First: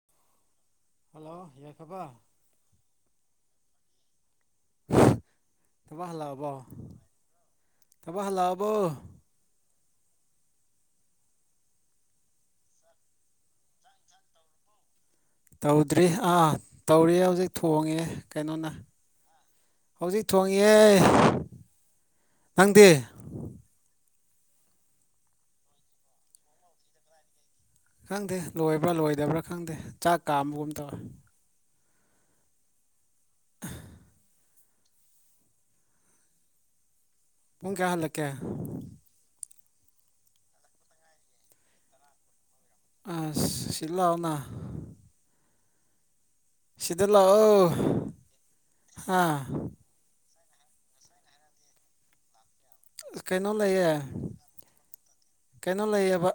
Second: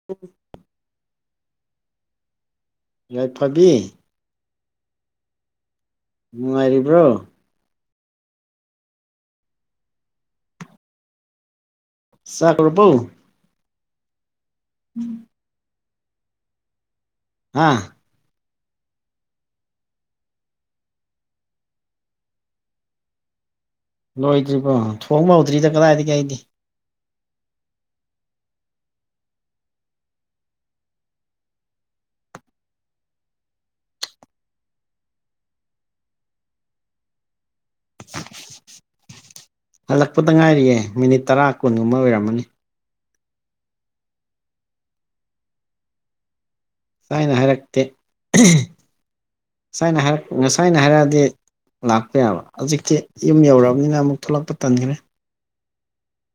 [unintelligible] ꯍꯥꯜꯂꯣ ꯌꯥꯏꯐꯕꯥ ꯌꯥꯏꯐꯕꯤ ꯊꯕꯛ ꯍꯜꯂꯛꯑꯕꯣ ꯅꯨꯡꯉꯥꯏꯔꯤꯕ꯭ꯔꯣ ꯊꯕꯛ ꯍꯜꯂꯛꯑꯕꯣ ꯆꯥꯛꯀ꯭ꯔꯕꯧ ꯎꯝ ꯇꯧꯗ꯭ꯔꯤ ꯑꯥ ꯇꯧꯔꯤꯌꯦ ꯍꯧꯖꯤꯛ ꯍꯥ ꯊꯣꯡꯉꯤꯌꯦ ꯀꯩꯅꯣꯅ ꯍꯧꯖꯤꯛ ꯊꯣꯡꯉꯦ ꯅꯪꯗꯦ ꯂꯣꯏꯗ꯭ꯔꯤꯕꯣ ꯊꯣꯡꯕ ꯍꯧꯧꯗ꯭ꯔꯤꯗ ꯀꯗꯥꯏꯗꯒꯤ ꯑꯩꯗꯤ ꯈꯪꯗꯦ ꯂꯣꯏꯕ꯭ꯔꯥ ꯂꯣꯏꯗꯕ꯭ꯔꯥ ꯈꯪꯗꯦ ꯆꯥꯛ ꯀꯥꯝꯕꯒꯨꯝ ꯇꯧꯋꯦ [unintelligible] ꯄꯨꯡ ꯀꯌꯥ ꯍꯜꯂꯛꯀꯦ ꯍꯜꯂꯛꯄꯗ ꯉꯥꯏꯔꯤꯌꯦꯦ ꯃꯤꯅꯤꯠ ꯇꯔꯥ ꯀꯨꯟꯒꯨꯝꯕ ꯑꯣꯏꯔꯝꯃꯅꯤ ꯑꯁ ꯁꯤ ꯂꯥꯎꯅ ꯁꯤꯗ ꯑꯁꯥꯏꯅ ꯂꯥꯛꯑꯣ ꯍꯥꯏꯔꯛꯇꯦ [unintelligible] ꯍꯥ ꯁꯥꯏꯅ ꯍꯥꯏꯔꯛꯄ ꯉꯁꯥꯏꯅ ꯍꯥꯏꯔꯛꯑꯗꯤ ꯂꯥꯛꯄ ꯌꯥꯕ ꯍꯧꯖꯤꯛ ꯇꯤ ꯌꯨꯝ ꯀꯩꯅꯣ ꯂꯩꯌꯦ ꯌꯧꯑꯔꯕꯅꯤꯅ ꯑꯃꯨꯛ ꯊꯣꯛꯂꯛꯄ ꯇꯟꯈ꯭ꯔꯦ ꯀꯩꯅꯣ ꯂꯩꯌꯦꯕ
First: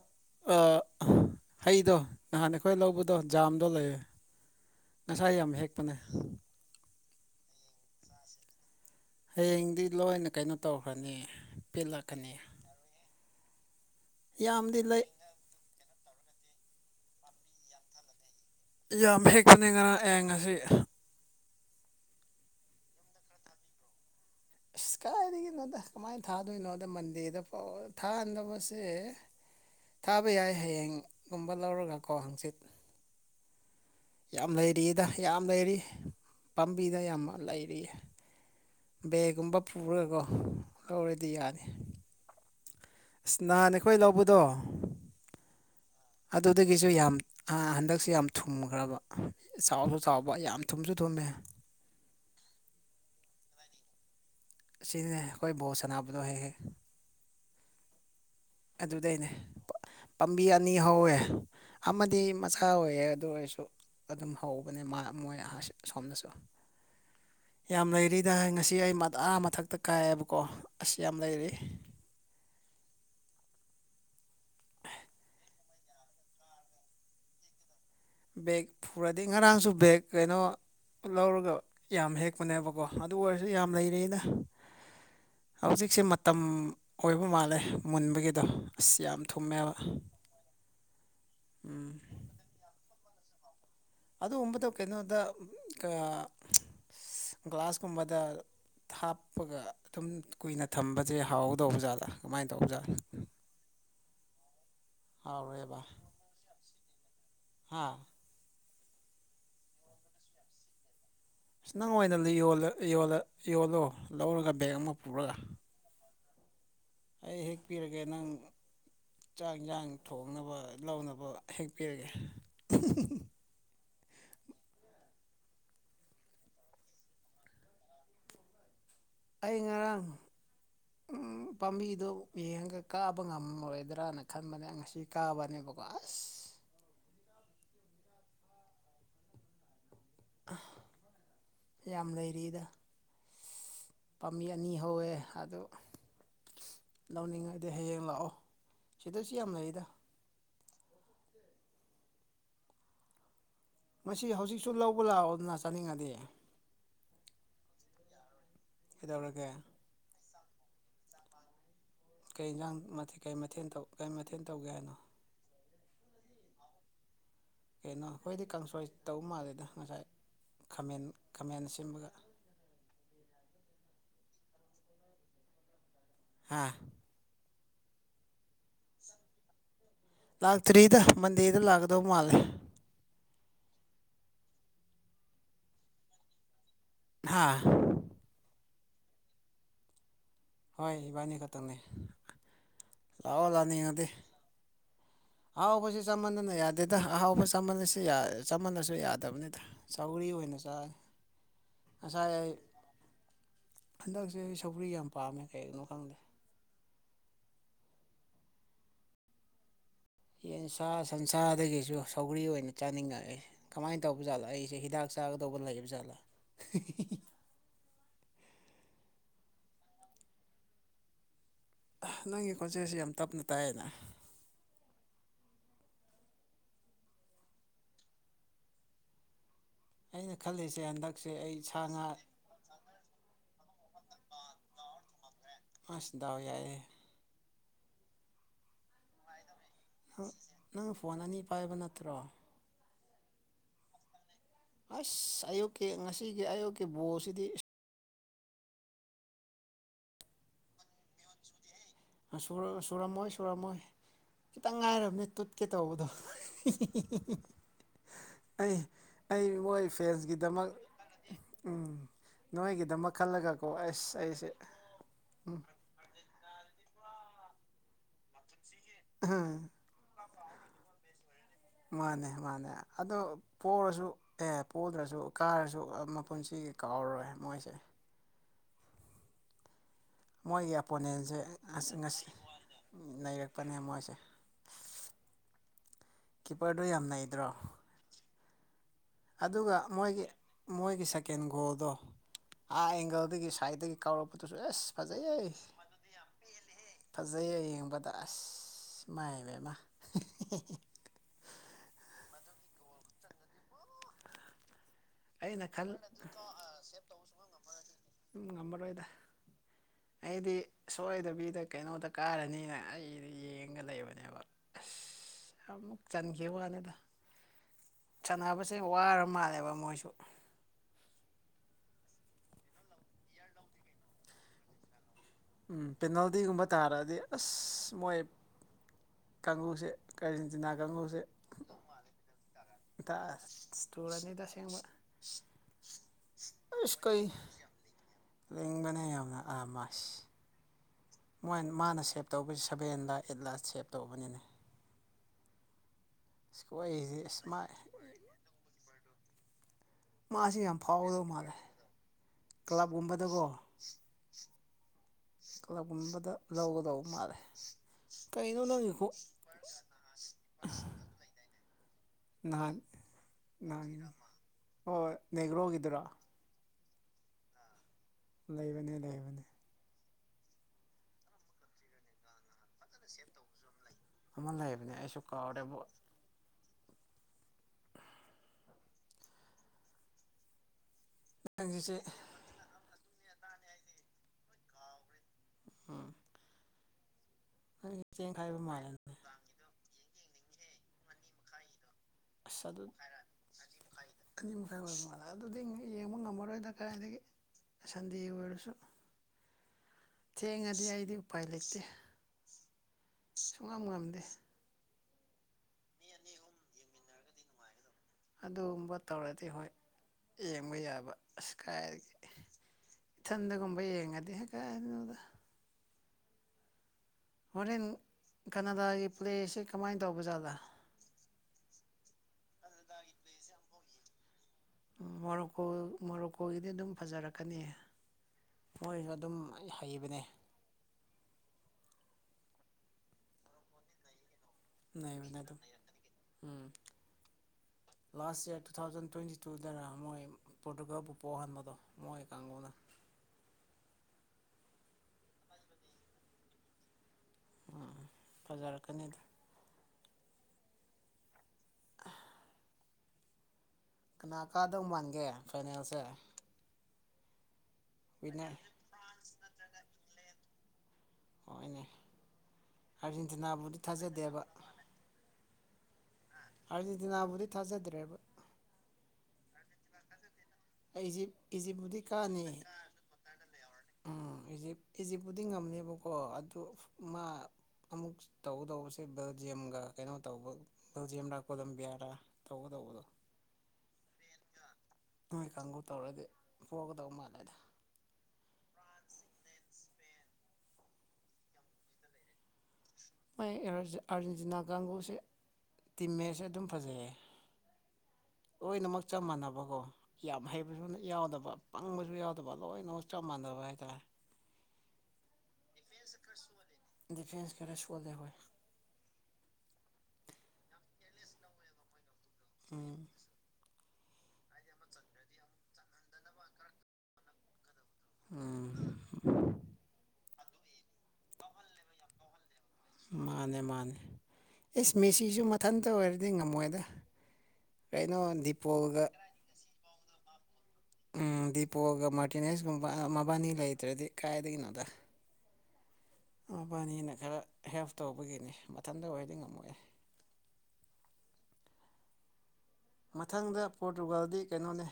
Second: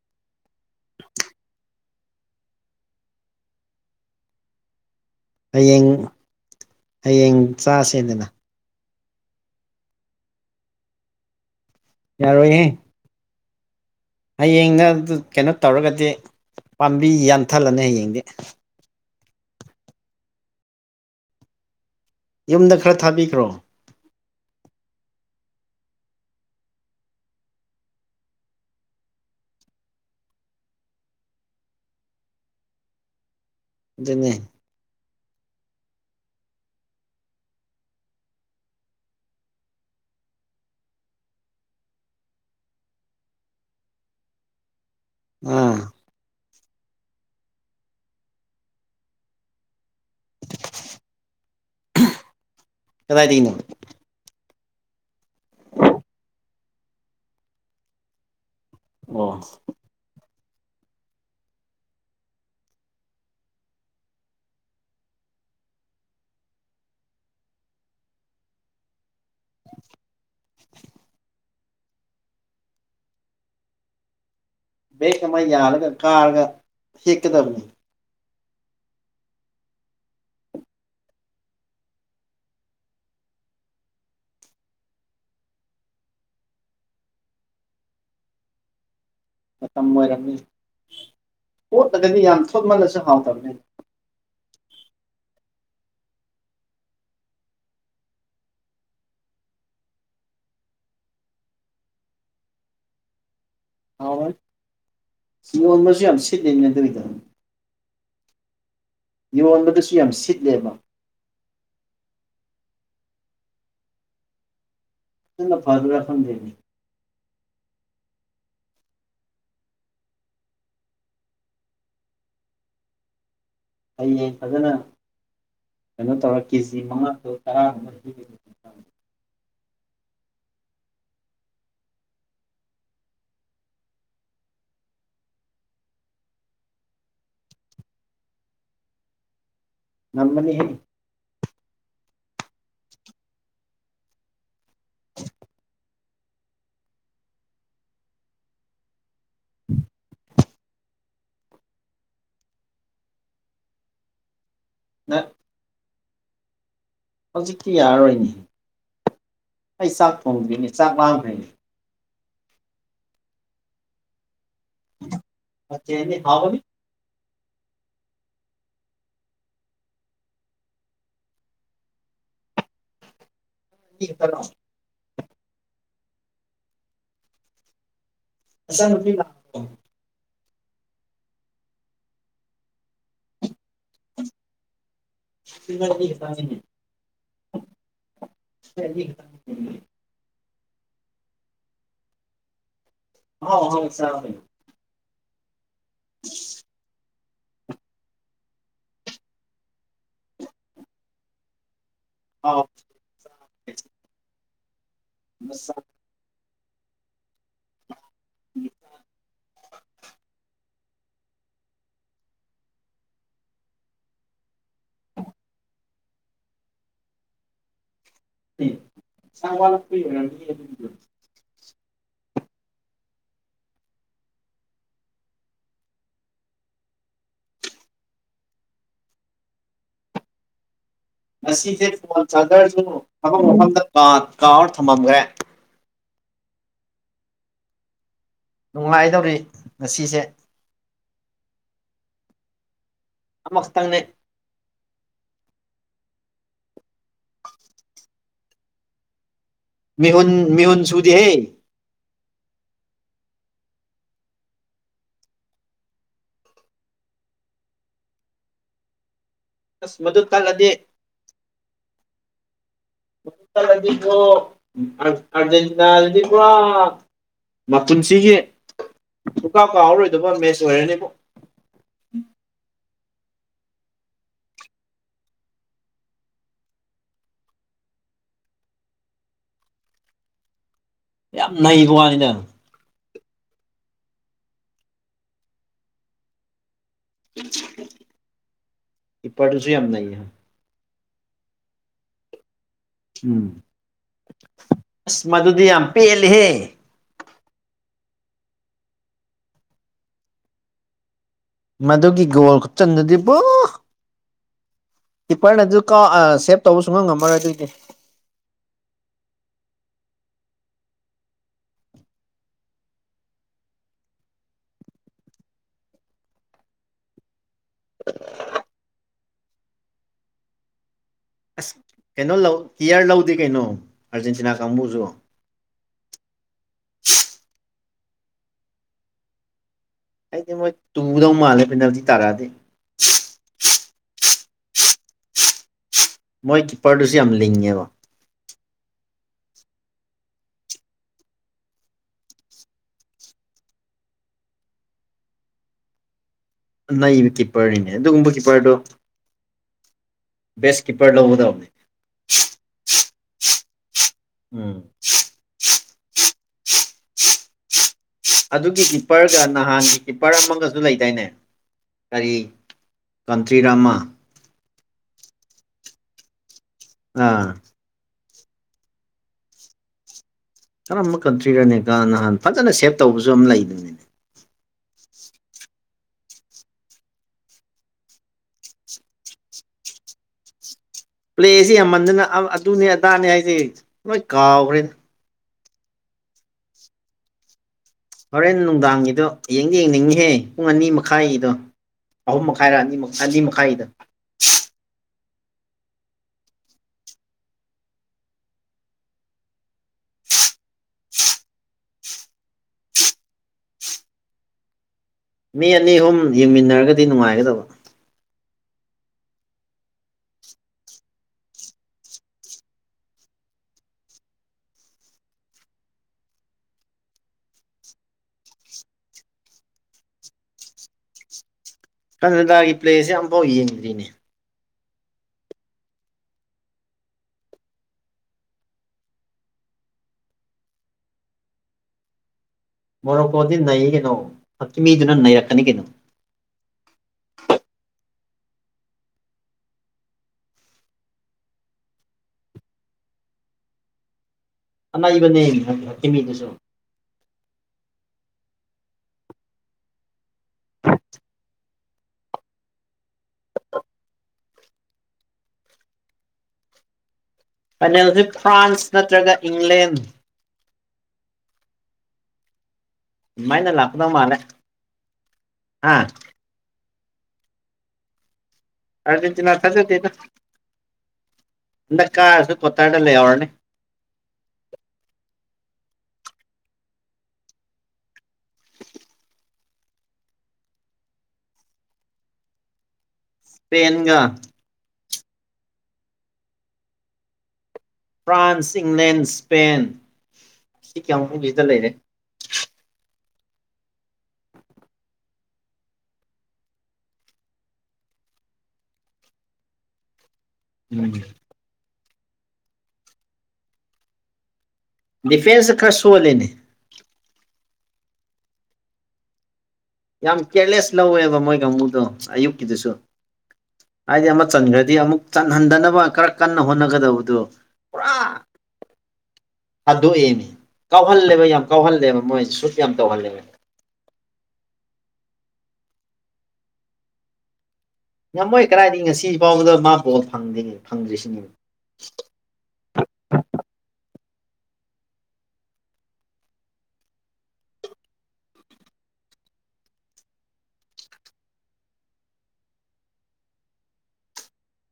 ꯍꯩꯗꯣ ꯅꯍꯥꯟ ꯑꯩꯈꯣꯏ ꯂꯧꯕꯗꯣ ꯖꯥꯝꯗꯣ ꯂꯩꯌꯦ ꯉꯁꯥꯏ ꯌꯥꯝ ꯍꯌꯦꯡ ꯍꯦꯛꯄꯅꯦ ꯍꯌꯦꯡ ꯆꯥꯁꯦꯗꯅ ꯍꯌꯦꯡꯗꯤ ꯂꯣꯏꯅ ꯀꯩꯅꯣ ꯇꯧꯈ꯭ꯔꯅꯤ ꯄꯤꯠꯂꯛꯀꯅꯤ ꯌꯥꯝꯗꯤ ꯍꯌꯦꯡꯉꯅ ꯂꯩ ꯗꯨ ꯀꯩꯅꯣ ꯇꯧꯔꯒꯗꯤ ꯄꯥꯝꯕꯤ ꯌꯥꯟꯊꯠꯂꯅꯤ ꯍꯌꯦꯡꯗꯤ꯫ ꯌꯥꯝ ꯍꯦꯛꯇꯅꯦ ꯉꯔꯥꯡ ꯑꯦ ꯉꯁꯤ ꯌꯨꯝꯗ ꯈꯔ ꯊꯥꯕꯤꯈ꯭ꯔꯣ ꯑꯁ ꯀꯥꯏꯗꯒꯤꯅꯣꯗ ꯀꯃꯥꯏꯅ ꯊꯥꯗꯣꯏꯅꯣꯗ ꯃꯟꯗꯦꯗ ꯄꯥꯎ ꯊꯥꯍꯟꯗꯕꯁꯦ ꯊꯥꯕ ꯌꯥꯏ ꯍꯌꯦꯡꯒꯨꯝꯕ ꯂꯧꯔꯒꯀꯣ ꯍꯪꯆꯤꯠ ꯑꯗꯨꯅꯦ ꯌꯥꯝ ꯂꯩꯔꯤꯗ ꯌꯥꯝ ꯂꯩꯔꯤ ꯄꯥꯝꯕꯤꯗ ꯌꯥꯝ ꯂꯩꯔꯤꯌꯦ꯫ ꯕꯦꯒꯒꯨꯝꯕ ꯄꯨꯔꯒꯣ ꯍꯧꯔꯗꯤ ꯌꯥꯅꯤ꯫ ꯑꯁ ꯅꯥꯍꯥꯟ ꯑꯩꯈꯣꯏ ꯂꯧꯕꯗꯣ ꯎꯝ ꯑꯗꯨꯗꯒꯤꯁꯨ ꯌꯥꯝ ꯍꯟꯗꯛꯁꯨ ꯌꯥꯝ ꯊꯨꯝꯈ꯭ꯔꯕ ꯆꯥꯎꯁꯨ ꯆꯥꯎꯕ ꯌꯥꯝ ꯊꯨꯝꯁꯨ ꯊꯨꯝꯃꯦ ꯀꯗꯥꯏꯗꯒꯤꯅꯣ ꯑꯁꯤꯅꯦ ꯑꯩꯈꯣꯏ ꯕꯣꯜ ꯁꯥꯟꯅꯕꯗꯣ ꯍꯦꯛ ꯍꯦꯛ ꯑꯗꯨꯗꯩꯅꯦ ꯑꯣ ꯄꯥꯝꯕꯤ ꯑꯅꯤ ꯍꯧꯋꯦ ꯑꯃꯗꯤ ꯃꯆꯥ ꯑꯣꯏꯌꯦ ꯑꯗꯨ ꯑꯣꯏꯔꯁꯨ ꯑꯗꯨꯝ ꯍꯧꯕꯅꯦ ꯃꯥ ꯃꯣꯏ ꯁꯣꯝꯗꯁꯨ ꯌꯥꯝ ꯂꯩꯔꯤꯗ ꯉꯁꯤ ꯑꯩ ꯃꯗꯥ ꯃꯊꯛꯇ ꯀꯥꯏꯌꯦꯕꯀꯣ ꯑꯁ ꯌꯥꯝ ꯂꯩꯔꯤ ꯕꯦꯒ ꯑꯃ ꯌꯥꯜꯂꯒ ꯀꯥꯔꯒ ꯍꯦꯛꯀꯗꯕꯅꯤ꯫ ꯕꯦꯒ ꯄꯨꯔꯗꯤ ꯉꯔꯥꯡꯁꯨ ꯕꯦꯒ ꯀꯩꯅꯣ ꯂꯧꯔꯒ ꯌꯥꯝ ꯍꯦꯛꯄꯅꯦꯕꯀꯣ ꯑꯗꯨ ꯑꯣꯏꯔꯁꯨ ꯌꯥꯝ ꯂꯩꯔꯤꯗ꯫ ꯍꯧꯖꯤꯛꯁꯦ ꯃꯇꯝ ꯑꯣꯏꯕ ꯃꯥꯜꯂꯦ ꯃꯨꯟꯕꯒꯤꯗꯣ꯫ ꯑꯁ ꯌꯥꯝ ꯊꯨꯝꯃꯦ ꯃꯇꯝ ꯑꯣꯏꯔꯝꯃꯤ ꯎꯝ ꯑꯣꯠꯂꯒꯗꯤ ꯌꯥꯝ ꯊꯣꯠꯃꯜꯂꯁꯨ ꯍꯥꯎꯇꯕꯅꯤ ꯑꯗꯨꯒꯨꯝꯕꯗ ꯀꯩꯅꯣꯗ ꯑ ꯒ꯭ꯂꯥꯁꯀꯨꯝꯕꯗ ꯊꯥꯞꯄꯒ ꯑꯗꯨꯝ ꯀꯨꯏꯅ ꯊꯝꯕꯁꯦ ꯍꯥꯎꯍꯧꯗꯧꯕꯖꯥꯠꯂꯥ ꯀꯃꯥꯏꯅ ꯇꯧꯕ ꯖꯥꯠꯂ ꯍꯥꯎꯔꫭꯏ ꯍꯥꯎꯔꯣꯏꯕ ꯌꯣꯟꯕꯁꯨ ꯌꯥꯝ ꯁꯤꯠꯂꯤꯅꯦ ꯑꯗꯨꯏꯗꫭ ꯍꯥ ꯌꯣꯟꯕꯗꯁꯨ ꯌꯥꯝ ꯁꯤꯠꯂꯦꯕ ꯑꯁ ꯅꯪ ꯑꯣꯏꯅ ꯂꯤꯌꯣꯜꯂ ꯌꯣꯜꯂ ꯌꯣꯜꯂꯣ ꯂꯧꯔꯒ ꯕꯦꯒ ꯑꯃ ꯄꯨꯔꯒ ꯑꯗꯨꯅ ꯐꯥꯗꯨꯔ ꯈꯪꯗꯦꯅꯤ ꯑꯩ ꯍꯦꯛꯄꯤꯔꯒꯦ ꯅꯪ ꯆꯥꯛ ꯌꯦꯟꯁꯥꯡ ꯊꯣꯡꯅꯕ ꯂꯧꯅꯕ ꯍꯦꯛꯄꯤꯔꯒꯦ [unintelligible] ꯍꯌꯦꯡ ꯐꯖꯅ ꯀꯩꯅꯣ ꯇꯧꯔꯒ ꯀꯦ ꯖꯤ ꯃꯉꯥ ꯇꯔꯨꯛ ꯇꯔꯥꯃꯨꯛ [unintelligible] ꯑꯩ ꯉꯔꯥꯡ ꯎꯝ ꯄꯥꯝꯕꯤꯗꯨ ꯌꯦꯡꯉꯒ ꯀꯥꯕ ꯉꯝꯃꯣꯏꯗ꯭ꯔꯅ ꯈꯟꯕꯅꯦ ꯉꯁꯤ ꯀꯥꯕꯅꯦꯀꯣ ꯀ ꯑꯁ ꯉꯝꯕꯅꯤꯍꯦ꯫ ꯌꯥꯝ ꯂꯩꯔꯤꯗ ꯄꯥꯝꯕꯤ ꯑꯅꯤ ꯍꯧꯋꯦ ꯑ ꯂꯧꯅꯤꯡꯉꯥꯏꯗꯤ ꯍꯌꯦꯡ ꯂꯥꯛꯑꯣ ꯁꯤꯗꯁꯨ ꯌꯥꯝ ꯂꯩꯔꯤꯗ ꯃꯁꯤ ꯍꯧꯖꯤꯛꯁꯨ ꯂꯧꯕ ꯅꯪ ꯂꯥꯛꯑꯣꯗꯅ ꯆꯥꯅꯤꯡꯉꯗꯤ꯫ ꯍꯧꯖꯤꯛꯇꯤ ꯌꯥꯔꯔꯣꯏꯅꯦ꯫ ꯀꯩꯗꯧꯔꯒꯦ ꯑꯩ ꯆꯥꯛ ꯊꯣꯡꯗꯣꯏꯅꯦ ꯆꯥꯛ ꯂꯥꯡꯈ꯭ꯔꯦꯅꯦ ꯀꯩ ꯌꯦꯟꯁꯥꯡ ꯃꯊ ꯀꯩ ꯃꯊꯦꯜ ꯀꯩ ꯃꯊꯦꯜ ꯇꯧꯒꯦ ꯍꯥꯏꯅꯣ ꯃꯊꯦꯟꯗꯤ ꯍꯥꯥꯎꯕꯅꯤ꯫ ꯀꯩꯅꯣ ꯑꯩꯈꯣꯏꯗꯤ ꯀꯥꯡꯁꯣꯏ ꯇꯧ ꯃꯥꯜꯜꯂꯤꯦꯗ ꯉꯁꯥꯏ ꯈꯥꯃꯦꯟ ꯈꯥꯃꯦꯟ ꯁꯦꯝꯃꯒ ꯣ [unintelligible] ꯍꯥꯥ ꯏꯆ ꯅꯨꯄꯤ ꯂꯥꯛ ꯂꯥꯛꯇ꯭ꯔꯤꯗ ꯃꯟꯗꯦꯗ ꯂꯥꯛꯀꯗꯧ ꯃꯥꯜꯂꯦ [inaudible] ꯍꯥꯥ [inaudible] ꯍꯣꯏ ꯏꯕꯥꯅꯤ ꯈꯛꯇꯪꯅꯦ ꯂꯥꯛꯑꯣ ꯑꯍꯥꯎ ꯑꯍꯥꯎꯕ ꯂꯥꯛꯅꯤꯡꯉꯗꯤ꯫ ꯆꯥꯎ ꯀꯩꯅꯣ ꯍꯥꯎ ꯈꯣꯏꯁꯨ ꯆꯞ ꯃꯥꯅꯅ ꯌꯥꯗꯦꯗ꯫ ꯑꯍꯥꯎꯕ ꯆꯝꯃꯜꯂꯁꯤ ꯆꯝꯃꯜꯂꯁꯨ ꯌꯥꯗꯕꯅꯤꯗ ꯆꯧꯔꯤ ꯑꯣꯏꯅ ꯆꯥ ꯉꯁꯥꯏ ꯑꯩ ꯑꯍꯥꯎ ꯍꯟꯗꯛꯁꯦ ꯑꯩ ꯁꯧꯒ꯭ꯔꯤ ꯌꯥꯝ ꯄꯥꯝꯃꯦ ꯀꯩꯒꯤꯅꯣ ꯈꯪꯗꯦ꯫ ꯎ inaudible [inaudible] ꯌꯦꯟꯁꯥ ꯁꯟꯁꯥꯗꯒꯤꯁꯨ ꯁꯧꯒ꯭ꯔꯤ ꯑꯣꯏꯅ ꯆꯥꯅꯤꯡꯉꯛꯑꯦ ꯀꯃꯥꯏꯅ ꯇꯧꯕꯖꯥꯠꯂꯛ ꯑꯩ ꯏꯁꯦ ꯍꯤꯗꯥꯛ ꯆꯥꯒꯗꯧꯕ ꯂꯩꯌꯦꯕ ꯖꯥꯠꯂꯥ unintelligible [unintelligible] ꯑꯍ ꯅꯪꯒꯤ ꯈꯣꯟꯖꯦꯟꯁꯤ ꯌꯥꯝ ꯇꯞꯅ ꯇꯥꯏꯌꯦꯅ꯫ ꯑꯩꯅ ꯈꯜꯂꯤꯁꯦ ꯍꯟꯗꯛ ꯉꯁꯤꯗꯤ ꯐꯣꯟ ꯆꯥꯔꯖꯔꯁꯨ ꯊꯕꯛ ꯃꯐꯝꯗ ꯀꯥ-ꯀꯥꯎꯔ ꯊꯝꯃꯝꯒ꯭ꯔꯦ ꯑꯁ ꯗꯥꯎ ꯌꯥꯏꯌꯦ꯫ ꯅꯨꯡꯉꯥꯏꯗꯧꯔꯤ ꯉꯁꯤꯁꯦ꯫ ꯅꯪ ꯐꯣꯟ ꯑꯅꯤ ꯄꯥꯏꯕ ꯅꯠꯇ꯭ꯔꯣ ꯑꯃ ꯇꯪꯅꯦ ꯑꯁ ꯑꯌꯨꯛꯀꯤ ꯉꯁꯤꯒꯤ ꯑꯌꯨꯛꯀꯤ ꯕꯣꯁꯤꯗꯤ ꯃꯤꯍꯨꯟ ꯃꯤꯍꯨꯟ ꯁꯨꯗꯤ ꯍꯦ꯫ ꯨꯔ ꯆꯨꯔꯃꯣꯏ ꯆꯨꯔꯃꯣꯏ ꯈꯤꯇꯪ ꯉꯥꯏꯔꯕꯅꯦ ꯇꯨꯠꯀꯦ ꯇꯧꯕꯗꯣ ꯍꯤ ꯍꯤ ꯍꯤ ꯍꯤ ꯍꯤ꯫ ꯑꯩ ꯑꯩ ꯃꯣꯏ ꯑꯁ ꯃꯗꯨ ꯇꯜꯂꯗꯤ ꯐꯦꯟꯁꯀꯤꯗꯃꯛ ꯎꯝ ꯅꯣꯏꯒꯤꯗꯃꯛ ꯃꯗꯨ ꯈꯜꯂꯒꯀꯣ ꯑꯩꯁ ꯑꯩꯁꯦ ꯎꯝ꯫ ꯂꯥꯜꯗꯤꯕ꯫ ꯃꯄꯨꯟꯁꯤꯒꯤ ꯁꯨꯛꯀꯥꯎ ꯀꯥꯎꯔꯔꯣꯏꯗꯕ ꯃꯦꯆ ꯑꯣꯏꯔꯅꯤꯕꯨ꯫ ꯃꯥꯅꯦ ꯃꯥꯅꯦ ꯑꯗꯣ ꯄꯣꯛꯔꯁꯨ ꯑꯦ ꯄꯣꯗ꯭ꯔꯁꯨ ꯀꯥꯔꯁꯨ ꯑꯃ ꯃꯄꯨꯟꯁꯤꯒꯤ ꯀꯥꯎꯔꯔꯣꯏ ꯃꯣꯏꯁꯦ ꯃꯣꯏꯒꯤ ꯑꯣꯄꯣꯅꯦꯟꯁꯦ ꯌꯥꯝ ꯅꯩꯕ ꯉꯁꯤ ꯋꯥꯅꯤꯗ ꯅꯩꯔꯛꯄꯅꯦ ꯃꯣꯏꯁꯦ ꯀꯤꯄꯔꯗꯣ ꯌꯥꯝ ꯅꯩꯗ꯭ꯔꯣ꯫ ꯀꯤꯞꯄꯔꯗꯨꯁꯨ ꯑꯗꯨꯒ ꯌꯥꯝ ꯅꯩꯌꯦ ꯃꯣꯏꯒꯤ ꯃꯣꯏꯒꯤ ꯁꯦꯀꯦꯟ ꯒꯣꯜꯗꯣ꯫ ꯑꯥ ꯎꯝ ꯑꯦꯡꯒꯜꯗꯒꯤ ꯁꯥꯏꯠꯇꯒꯤ ꯀꯥꯎꯔꯛꯄꯗꯨꯁꯨ ꯑꯦꯁ ꯑꯁ ꯐꯖꯩꯍꯦ꯫ ꯃꯗꯨꯗꯤ ꯌꯥꯝ ꯄꯦꯜꯂꯤꯍꯦ ꯐꯖꯩꯌꯦ ꯌꯦꯡꯕꯗ ꯑꯁ ꯃꯥꯏꯕꯃ ꯃꯗꯨꯒꯤ ꯒꯣꯜ ꯀꯞꯆꯟꯗꯨꯗꯤꯕꯣ ꯑꯩꯅ ꯀꯤꯞꯄꯔꯅꯁꯨ ꯈꯜ ꯀꯥꯎ ꯁꯦꯞ ꯇꯧꯕꯁꯨꯨꯡ ꯉꯝ ꯉꯝꯃꯔꯣꯏ ꯑꯗꯨꯏꯗꯤ ꯑꯗꯨꯝ ꯉꯝꯃꯔꯣꯏꯗ ꯑꯩꯗꯤ ꯁꯣꯏꯗꯕꯤꯗ ꯀꯩꯅꯣꯗ ꯀꯥꯔꯅꯤꯅ ꯑꯩꯗꯤ ꯌꯦꯡꯉꯒ ꯂꯩꯕꯅꯦꯕ꯫ ꯑꯁ ꯑꯃꯨꯛ ꯆꯟꯈꯤꯕ ꯋꯥꯅꯤꯗ꯫ ꯍ꯫ ꯁꯥꯟꯅꯕꯁꯦ ꯋꯥꯔ ꯃꯥꯜꯂꯦꯕ ꯃꯣꯏꯁꯨ꯫ ꯑꯁ ꯀꯩꯅꯣ ꯂꯧ ꯀꯤꯌꯥꯔ ꯂꯧꯗꯦ ꯀꯩꯅꯣ ꯑꯔꯖꯦꯟꯇꯤꯅꯥ ꯀꯥꯡꯕꯨꯁꯨ꯫ ꯎꯝ ꯄꯦꯅꯥꯜꯇꯤꯒꯨꯝꯕ ꯇꯥꯔꯛꯗꯤ ꯑꯁ ꯃꯣꯏ ꯀꯥꯡꯒꯨꯁꯦ꯫ ꯑꯩꯗꯤ ꯃꯣꯏ ꯇꯨꯗꯧ ꯃꯥꯜꯂꯦ ꯄꯦꯅꯥꯜꯇꯤ ꯇꯥꯔꯛꯑꯗꯤ꯫ ꯇꯁ ꯇꯨꯔꯅꯤꯗ ꯑꯁꯦꯡꯕ꯫ ꯃꯣꯏ ꯀꯤꯞꯄꯔꯗꯨꯁꯨ ꯌꯥꯝ ꯂꯤꯡꯉꯦꯕ ꯂꯤꯡꯕꯅ ꯌꯥꯝꯅ ꯑꯥ ꯃꯥꯁ꯫ ꯃꯣꯏ ꯃꯥꯅ ꯁꯦꯞ ꯇꯧꯕꯁꯤ ꯁꯚꯦꯟꯗ ꯑꯦꯠ ꯂꯥꯁ ꯁꯦꯞ ꯇꯧꯕꯅꯤꯅꯦ ꯑꯩꯁꯦ ꯑꯅꯩꯕ ꯑꯁ ꯃꯥ ꯀꯤꯞꯄꯔꯅꯤꯅꯦ ꯑꯗꯨꯒꯨꯝꯕ ꯀꯤꯞꯄꯔꯗꯣ꯫ ꯃꯥꯁꯦ ꯌꯥꯝ ꯕꯦꯁ ꯀꯤꯞꯄꯔ ꯐꯥꯎꯒꯗꯧ ꯃꯥꯜꯂꯦ ꯂꯧꯒꯗꯕꯅꯦ ꯀ꯭ꯂꯕꯒꯨꯝꯕꯗꯀꯣ꯫ ꯎꯝ ꯀ꯭ꯂꯕꯒꯨꯝꯕꯗ ꯂꯧꯒꯗꯧꯕ ꯃꯥꯜꯂꯦ ꯀꯩꯅꯣ ꯑꯗꯨꯒꯤ ꯅꯪꯒꯤꯀꯣ ꯀꯤꯞꯄꯔꯒ ꯅꯍꯥꯟꯒꯤ ꯀꯤꯞꯄꯔ ꯑꯃꯒꯁꯨ ꯂꯩꯗꯥꯣꯏꯅꯦ ꯀꯔꯤ ꯅꯍꯥꯟ ꯀꯟꯇ꯭ꯔꯤ ꯅꯍꯥꯟ ꯔꯥꯃ꯫ ꯍꯣꯏ ꯅꯦꯒ꯭ꯔꯣꯒꯤꯗꯨꯔꯣ꯫ ꯑꯥ꯫ ꯂꯩꯕꯅꯦ ꯂꯩꯕꯅꯦ꯫ ꯀꯔꯝꯕ ꯀꯟꯇ꯭ꯔꯤꯔꯅꯦꯒ ꯅꯍꯥꯟ ꯐꯖꯅ ꯁꯦꯞ ꯇꯧꯕꯁꯨ ꯑꯃ ꯂꯩꯗꯅꯤꯅꯦ ꯑꯃ ꯂꯩꯕꯅꯦ ꯑꯩꯁꯨ ꯀꯥꯎꯔꯦꯕꯣꯠ꯫ [inaudible] ꯆꯤꯠ ꯆꯤꯠ꯫ ꯄ꯭ꯂꯦꯁꯤ ꯅꯪꯒꯤꯁꯦ ꯌꯥꯝꯃꯟꯗꯅ ꯑꯗꯨꯅꯦ ꯑꯗꯥꯅꯦ ꯍꯥꯏꯁꯦ ꯂꯣꯏ ꯀꯥꯎꯈ꯭ꯔꯦꯗ꯫ ꯎꯝ꯫ ꯑꯥꯏ꯫ ꯍꯣꯔꯦꯟ ꯅꯨꯡꯗꯥꯡꯒꯤꯗꯣ ꯌꯦꯡꯗ ꯌꯦꯡꯅꯤꯡꯉꯤꯍꯦ ꯄꯨꯡ ꯑꯅꯤ ꯃꯈꯥꯏꯒꯤꯗꯣ ꯑꯍꯨꯝ ꯑꯁ ꯃꯈꯥꯏꯔ ꯑꯗꯨ ꯑꯅꯤ ꯑꯅꯤ ꯃꯈꯥꯏꯗ ꯑꯅꯤ ꯃꯈꯥꯏ ꯑꯣꯏꯕ ꯃꯥꯂꯦ ꯑꯗꯨꯗꯤ ꯌꯦꯡꯕ ꯉꯝꯃꯔꯣꯏꯗ ꯀꯗꯥꯏꯗꯒꯤ ꯁꯟꯗꯦ ꯑꯣꯏꯔꯁꯨ ꯊꯦꯡꯉꯗꯤ ꯑꯩꯗꯤ ꯎꯄꯥꯏ ꯂꯩꯇꯦ ꯁꯨꯡꯉꯝ ꯉꯝꯗꯦ꯫ ꯃꯤ ꯑꯅꯤ ꯑꯍꯨꯝ ꯌꯦꯡꯃꯤꯟꯅꯔꯒꯗꯤ ꯅꯨꯡꯉꯥꯏꯒꯗꯕ ꯑꯗꯨꯒꯨꯝꯕ ꯇꯧꯔꯗꯤ ꯍꯣꯏ ꯌꯦꯡꯕ ꯌꯥꯕ ꯑꯁꯀꯥꯏꯗꯒꯤ ꯏꯊꯟꯗꯒꯨꯝꯕ ꯌꯦꯡꯉꯗꯤ ꯍꯦꯛ ꯀꯅꯣꯗ ꯍꯣꯔꯦꯟ ꯀꯅꯥꯗꯥꯒꯤ ꯄ꯭ꯂꯦꯁꯤ ꯀꯃꯥꯏꯅ ꯇꯧꯕ ꯖꯥꯠꯂ꯫ ꯀꯅꯥꯗꯥꯒꯤ ꯄ꯭ꯂꯦꯁꯦ ꯑꯃꯝꯐꯥꯎ ꯌꯦꯡꯗꯔꯤꯅꯦ꯫ ꯝ ꯃꯣꯔꯣꯛꯀꯣ ꯃꯣꯔꯣꯛꯀꯣꯒꯤꯗꯤ ꯑꯗꯨꯝ ꯐꯖꯔꯛꯀꯅꯤ ꯃꯣꯏꯁꯨ ꯑꯗꯨꯝ ꯍꯩꯕꯅꯦ꯫ ꯃꯣꯔꯣꯀꯣꯗꯤ ꯅꯩꯌꯦ ꯀꯩꯅꯣ꯫ ꯍꯛꯀꯤꯃꯤꯗꯨꯅ ꯅꯩꯔꯛꯀꯅꯤ ꯀꯩꯅꯣ [inaudible] ꯂꯥꯁ ꯌꯌꯥꯔ ꯇꯨ ꯊꯥꯎꯖꯟ ꯇ꯭ꯋꯦꯟꯇꯤ ꯇꯨꯗꯅ ꯃꯣꯏ ꯄꯣꯔꯇꯨꯒꯜ ꯄꯣꯍꯟꯕꯗꯣ ꯃꯣꯏ ꯀꯥꯡꯕꯨꯧꯅ꯫ ꯑꯅꯩꯕꯅꯦ ꯍꯥꯏꯃꯤꯗꯨꯁꯨ ꯑꯝ ꯐꯖꯔꯛꯀꯅꯤꯗ꯫ ꯑꯥ꯫ ꯀꯅꯥ ꯀꯥꯗꯧ ꯃꯥꯟꯒꯦ ꯐꯥꯏꯅꯦꯜꯁꯦ ꯑꯅꯦꯛ ꯍꯧꯖꯤꯛ ꯋꯤꯟꯅꯔ ꯐ꯭ꯔꯥꯟꯁ ꯅꯠꯇ꯭ꯔꯒ ꯏꯪꯂꯦꯟ ꯍꯣꯏꯅꯦ ꯑꯗꯨꯃꯥꯏꯅ ꯑꯥꯔꯖꯦꯟꯇꯤꯅꯥꯕꯨꯗꯤ ꯂꯥꯛꯀꯗꯧ ꯃꯥꯜꯂꯦ ꯊꯥꯖꯗꯦꯕ ꯍꯥ꯫ ꯑꯥꯔꯖꯦꯟꯇꯤꯅꯥꯕꯨꯗꯤ ꯊꯥꯖꯗ꯭ꯔꯦꯕ ꯑꯔꯖꯦꯟꯇꯤꯅꯥ ꯊꯖꯗꯦꯅ ꯑꯩꯖꯤꯞ꯫ ꯍꯟꯗꯛ ꯀꯥꯔꯁꯨ ꯀꯣꯇꯔꯗ ꯂꯩꯍꯧꯔꯅꯤ ꯎꯝ ꯏꯞ ꯏꯖꯤꯞꯄꯨꯗꯤ ꯉꯝꯅꯦꯕꯀꯣ ꯑꯗꯨ ꯃꯥ ꯑꯃꯨꯛ ꯇꯧꯗꯧꯕꯁꯤ ꯕꯦꯜꯖꯤꯌꯝꯒ ꯀꯩꯅꯣ ꯇꯧꯕ꯫ ꯂꯧꯖꯂ ꯀꯣꯂꯝꯕꯤꯌꯥꯔꯥ ꯇꯧꯕꯒ ꯇꯧꯕꯗꯣ ꯄꯦꯟꯒꯥ ꯅꯣꯏ ꯀꯥꯡꯒ ꯇꯧꯔꯗꯤ ꯄꯣꯛꯒꯗꯧ ꯃꯥꯜꯂꯦꯗ ꯐ꯭ꯔꯥꯟꯁ ꯏꯪꯂꯦꯟ ꯁ꯭ꯄꯦꯟ ꯁꯤ ꯀꯌꯥꯃꯨꯝꯁꯤꯗ ꯂꯩꯔꯦ ꯍꯣꯏ ꯑꯥꯔꯖꯦꯟꯇꯤꯅꯥ ꯀꯥꯡꯒꯨꯁꯦ ꯇꯤꯝ ꯃꯦꯠꯁꯦ ꯑꯗꯨꯝ ꯐꯖꯩꯌꯦ꯫ ꯂꯣꯏꯅꯃꯛ ꯆꯞ ꯃꯥꯟꯅꯕꯀꯣ ꯌꯥꯝ ꯍꯩꯕ ꯎꯝ ꯌꯥꯎꯗꯕ ꯄꯪꯕꯁꯨ ꯌꯥꯎꯗꯕ ꯂꯣꯏꯅꯃꯛ ꯆꯞ ꯃꯥꯟꯅꯕ ꯍꯥꯏꯇꯥꯔꯦ꯫ ꯗꯤꯐꯦꯁ ꯗꯤꯐꯦꯟꯁ ꯈꯔ ꯁꯣꯜꯗ ꯍ ꯌꯥꯝ ꯀꯦꯌꯔꯂꯦꯁ ꯂꯧꯋꯦꯕ ꯃꯣꯏꯒ ꯑꯃꯨꯗꯣ ꯑꯌꯨꯛꯀꯤꯗꯨꯁꯨ ꯎꯝ ꯍꯥꯏꯗꯤ ꯑꯃ ꯆꯟꯈ꯭ꯔꯗꯤ ꯑꯃꯨꯛ ꯆꯟꯍꯟꯗꯅꯕ ꯈꯔ ꯀꯟꯅ ꯍꯣꯠꯅꯒꯗꯕꯗꯨꯣ ꯎ ꯊꯥꯗꯣꯛꯑꯦꯃꯤ ꯀꯥꯎꯍꯜꯂꯦꯕ ꯌꯥꯝ ꯀꯥꯎꯍꯜꯂꯦꯕ ꯃꯣꯏꯦ ꯁꯨꯠ ꯌꯥꯝ ꯇꯧꯍꯜꯂꯦꯕ ꯅꯦꯃꯥꯟꯅꯦ꯫ ꯑꯦꯁ ꯃꯦꯁꯤꯁꯨ ꯃꯊꯟꯇ ꯑꯣꯏꯔꯗꯤ ꯉꯝꯃꯣꯏꯗ ꯀꯩꯅꯣ ꯉꯝꯃꯣꯏ ꯗꯤꯄꯣꯒ ꯀꯗꯥꯏꯗꯒꯤ ꯉꯁꯤ ꯐꯥꯎꯕꯗ ꯃꯥ ꯕꯣꯜ ꯐꯪꯗꯦꯅꯦ ꯐꯪꯗ꯭ꯔꯤꯁꯤꯅꯦ꯫ ꯄꯣꯜꯒ ꯃꯥꯔꯇꯤꯅꯦꯁꯀ ꯃꯕꯥꯅꯤ ꯂꯩꯇ꯭ꯔꯗꯤ ꯀꯗꯥꯥꯏꯗꯒꯤꯅꯣꯗ꯫ ꯃꯕꯥꯅꯤꯅ ꯈꯔ ꯍꯦꯜꯞ ꯇꯧꯕꯒꯤꯅꯤ ꯃꯊꯟꯇ ꯑꯣꯏꯔꯗꯤ ꯉꯝꯃꯣꯏꯌꯦ꯫ ꯃꯊꯪꯗ ꯄꯣꯔꯇꯨꯒꯥꯜꯗꯤ ꯀꯩꯅꯣꯅꯤ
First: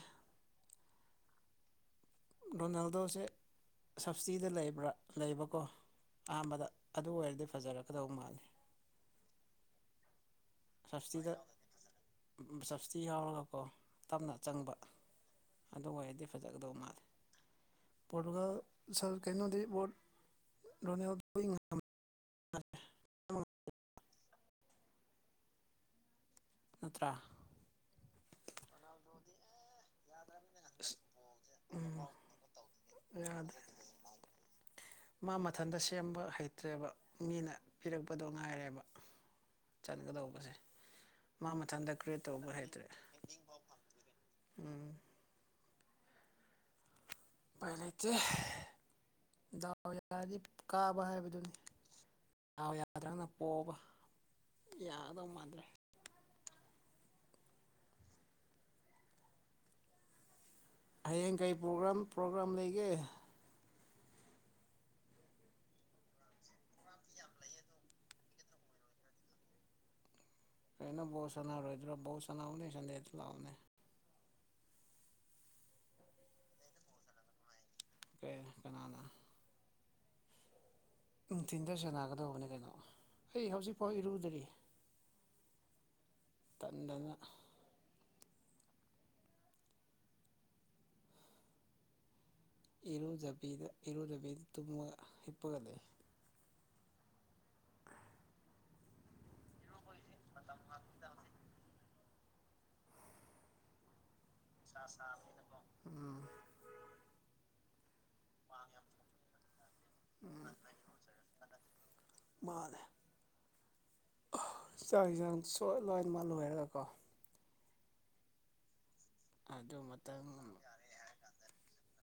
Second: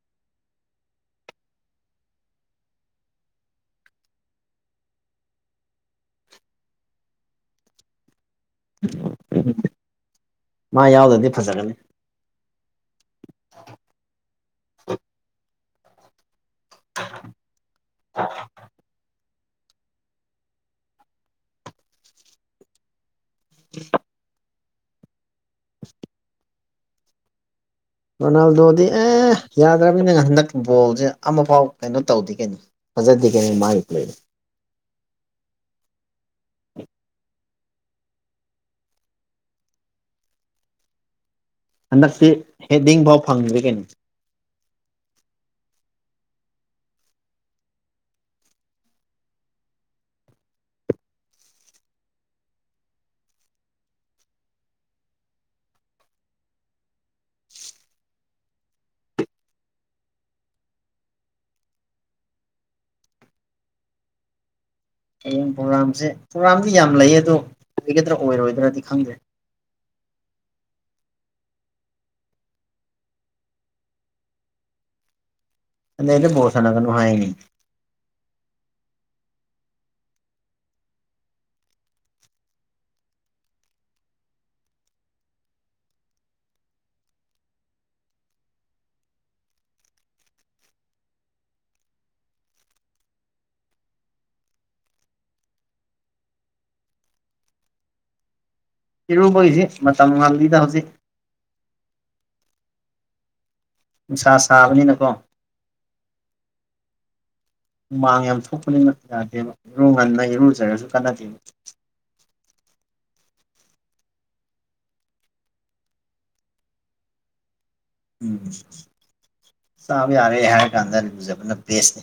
ꯔꯣꯅꯥꯜꯗꯣꯁꯦ꯫ ꯁꯞꯁꯇꯤꯗ ꯂꯩꯕ꯭ꯔꯥ ꯂꯩꯕꯀꯣ ꯑꯍꯥꯟꯕꯗ ꯑꯗꯨ ꯑꯣꯏꯔꯗꯤ ꯐꯖꯔꯛꯀꯗꯧ ꯃꯥꯜꯂꯤ ꯎ ꯃꯥ ꯌꯥꯎꯗ꯭ꯔꯗꯤ ꯐꯖꯒꯅꯤ ꯁꯞꯁꯤꯇꯤ ꯌꯥꯎꯔꯒꯀꯣ ꯇꯞꯅ ꯆꯪꯕ ꯑꯗꯨ ꯑꯣꯏꯔꯗꯤ꯫ ꯐꯖꯒꯗꯧꯕ ꯃꯥꯜꯂꯦ ꯄꯣꯔꯇꯨꯒꯜ꯫ ꯁꯥꯔ ꯀꯩꯅꯣꯗꯤ ꯂꯅꯦ ꯅꯠ꯫ [unintelligible] [inaudible] ꯅꯠꯇ꯭ꯔꯥ ꯔꯣꯅꯥꯜ ꯗꯣꯗꯤ ꯑꯦ ꯌꯥꯗ꯭ꯔꯕꯅꯤꯅꯦ ꯍꯟꯗꯛꯀꯤ ꯕꯣꯜꯁꯦ ꯑꯃꯐꯥꯎ ꯀꯩꯅꯣ ꯇꯧꯗꯤ ꯀꯩꯅꯣ ꯐꯖꯗꯦ ꯀꯩꯅ ꯌꯥꯗ꯭ꯔꯦ ꯃꯥꯏꯄ꯭ꯂꯦꯁꯦ꯫ ꯃꯥ ꯃꯊꯟꯇ ꯁꯦꯝꯕ ꯍꯩꯇ꯭ꯔꯦꯕ ꯃꯤꯅ ꯄꯤꯔꯛꯄꯗꯣ ꯉꯥꯏꯔꯦꯕ꯫ ꯆꯟꯒꯗꯧꯕꯁꯦ ꯃꯥ ꯃꯊꯪ ꯍꯟꯗꯛꯁꯤ ꯍꯦꯗꯤꯡ ꯐꯥꯎ ꯐꯪꯉꯤꯕ ꯀꯩꯅꯣ ꯎꯝ ꯄꯥꯏ ꯂꯩꯇꯦ ꯗꯥꯎ ꯌꯥꯔꯗꯤ ꯀꯥꯕ ꯍꯥꯏꯕꯗꯨꯅꯤ ꯎ ꯌꯥꯗ꯭ꯔꯪꯅ ꯄꯣꯛꯕ ꯌꯥꯒꯗꯧ ꯃꯥꯟꯗ꯭ꯔꯦ ꯍꯌꯦꯡ ꯀꯔꯤ ꯄ꯭ꯔꯣꯒ꯭ꯔꯥꯝ ꯄ꯭ꯔꯣꯒ꯭ꯔꯥꯝ ꯂꯩꯒꯦ ꯍꯌꯦꯡ ꯄ꯭ꯔꯣꯒꯥꯝꯁꯦ ꯄ꯭ꯔꯣꯒ꯭ꯔꯥꯝꯗꯤ ꯌꯥꯝ ꯂꯩꯌꯦ ꯑꯗꯣ ꯑꯣꯏꯒꯗ꯭ꯔꯥ ꯑꯣꯏꯔꯣꯏꯗ꯭ꯔꯗꯤ ꯈꯪꯗꯦ꯫ ꯐꯩꯅꯣ ꯕꯎ ꯁꯥꯅ ꯔꯍꯤꯗ꯭ꯔꯣ ꯎ ꯁꯅꯥꯅꯥꯎꯅꯤ ꯁꯟꯗꯦꯇꯂꯥꯎꯅꯤ ꯑꯩꯅ ꯁꯥꯟꯅ ꯀꯅꯣ ꯍꯥꯏꯅꯤ ꯀ ꯀꯅꯥꯅ ꯅꯨꯡꯊꯤꯟꯗꯔ ꯁꯦꯅꯥꯒꯗꯧꯕꯅꯦ ꯀꯩꯅꯣ ꯑꯩ ꯍꯧꯖꯤꯛꯐꯥꯎ ꯏꯔꯨꯗ꯭ꯔꯤ ꯇꯟꯗꯅ ꯏꯔꯨꯖꯕꯤꯗ ꯏꯔꯨꯖꯕꯤꯗ ꯇꯨꯝꯃꯒ ꯍꯤꯞꯄꯒ ꯂꯩ ꯏꯤꯔꯨꯕꯒꯤꯁꯤ ꯃꯇꯝ ꯃꯒꯤꯗ ꯍꯧꯖꯤꯛ ꯁ [unintelligible] ꯎꯝ ꯃꯃꯥꯡ ꯌꯥꯝ ꯊꯣꯛꯄꯅꯤ ꯌꯥꯗꯦꯕ ꯏꯔꯨ ꯉꯟꯅ ꯏꯔꯨꯖꯔꯒꯁꯨ ꯀꯥꯟꯅꯗꯦꯕ ꯃꯥꯅꯦ ꯆꯥꯛ ꯏꯟꯖꯥꯡ ꯁꯣꯏ ꯂꯣꯏꯅꯃ ꯂꯣꯏꯔꯒꯀꯣ꯫ ꯎꯝ ꯑꯗꯨ ꯆꯥꯕ ꯃꯇꯪ ꯌꯥꯔꯦ ꯍꯥꯏꯔ ꯀꯥꯟꯗ ꯎꯨꯖꯕꯅ ꯕꯦꯁꯅꯦ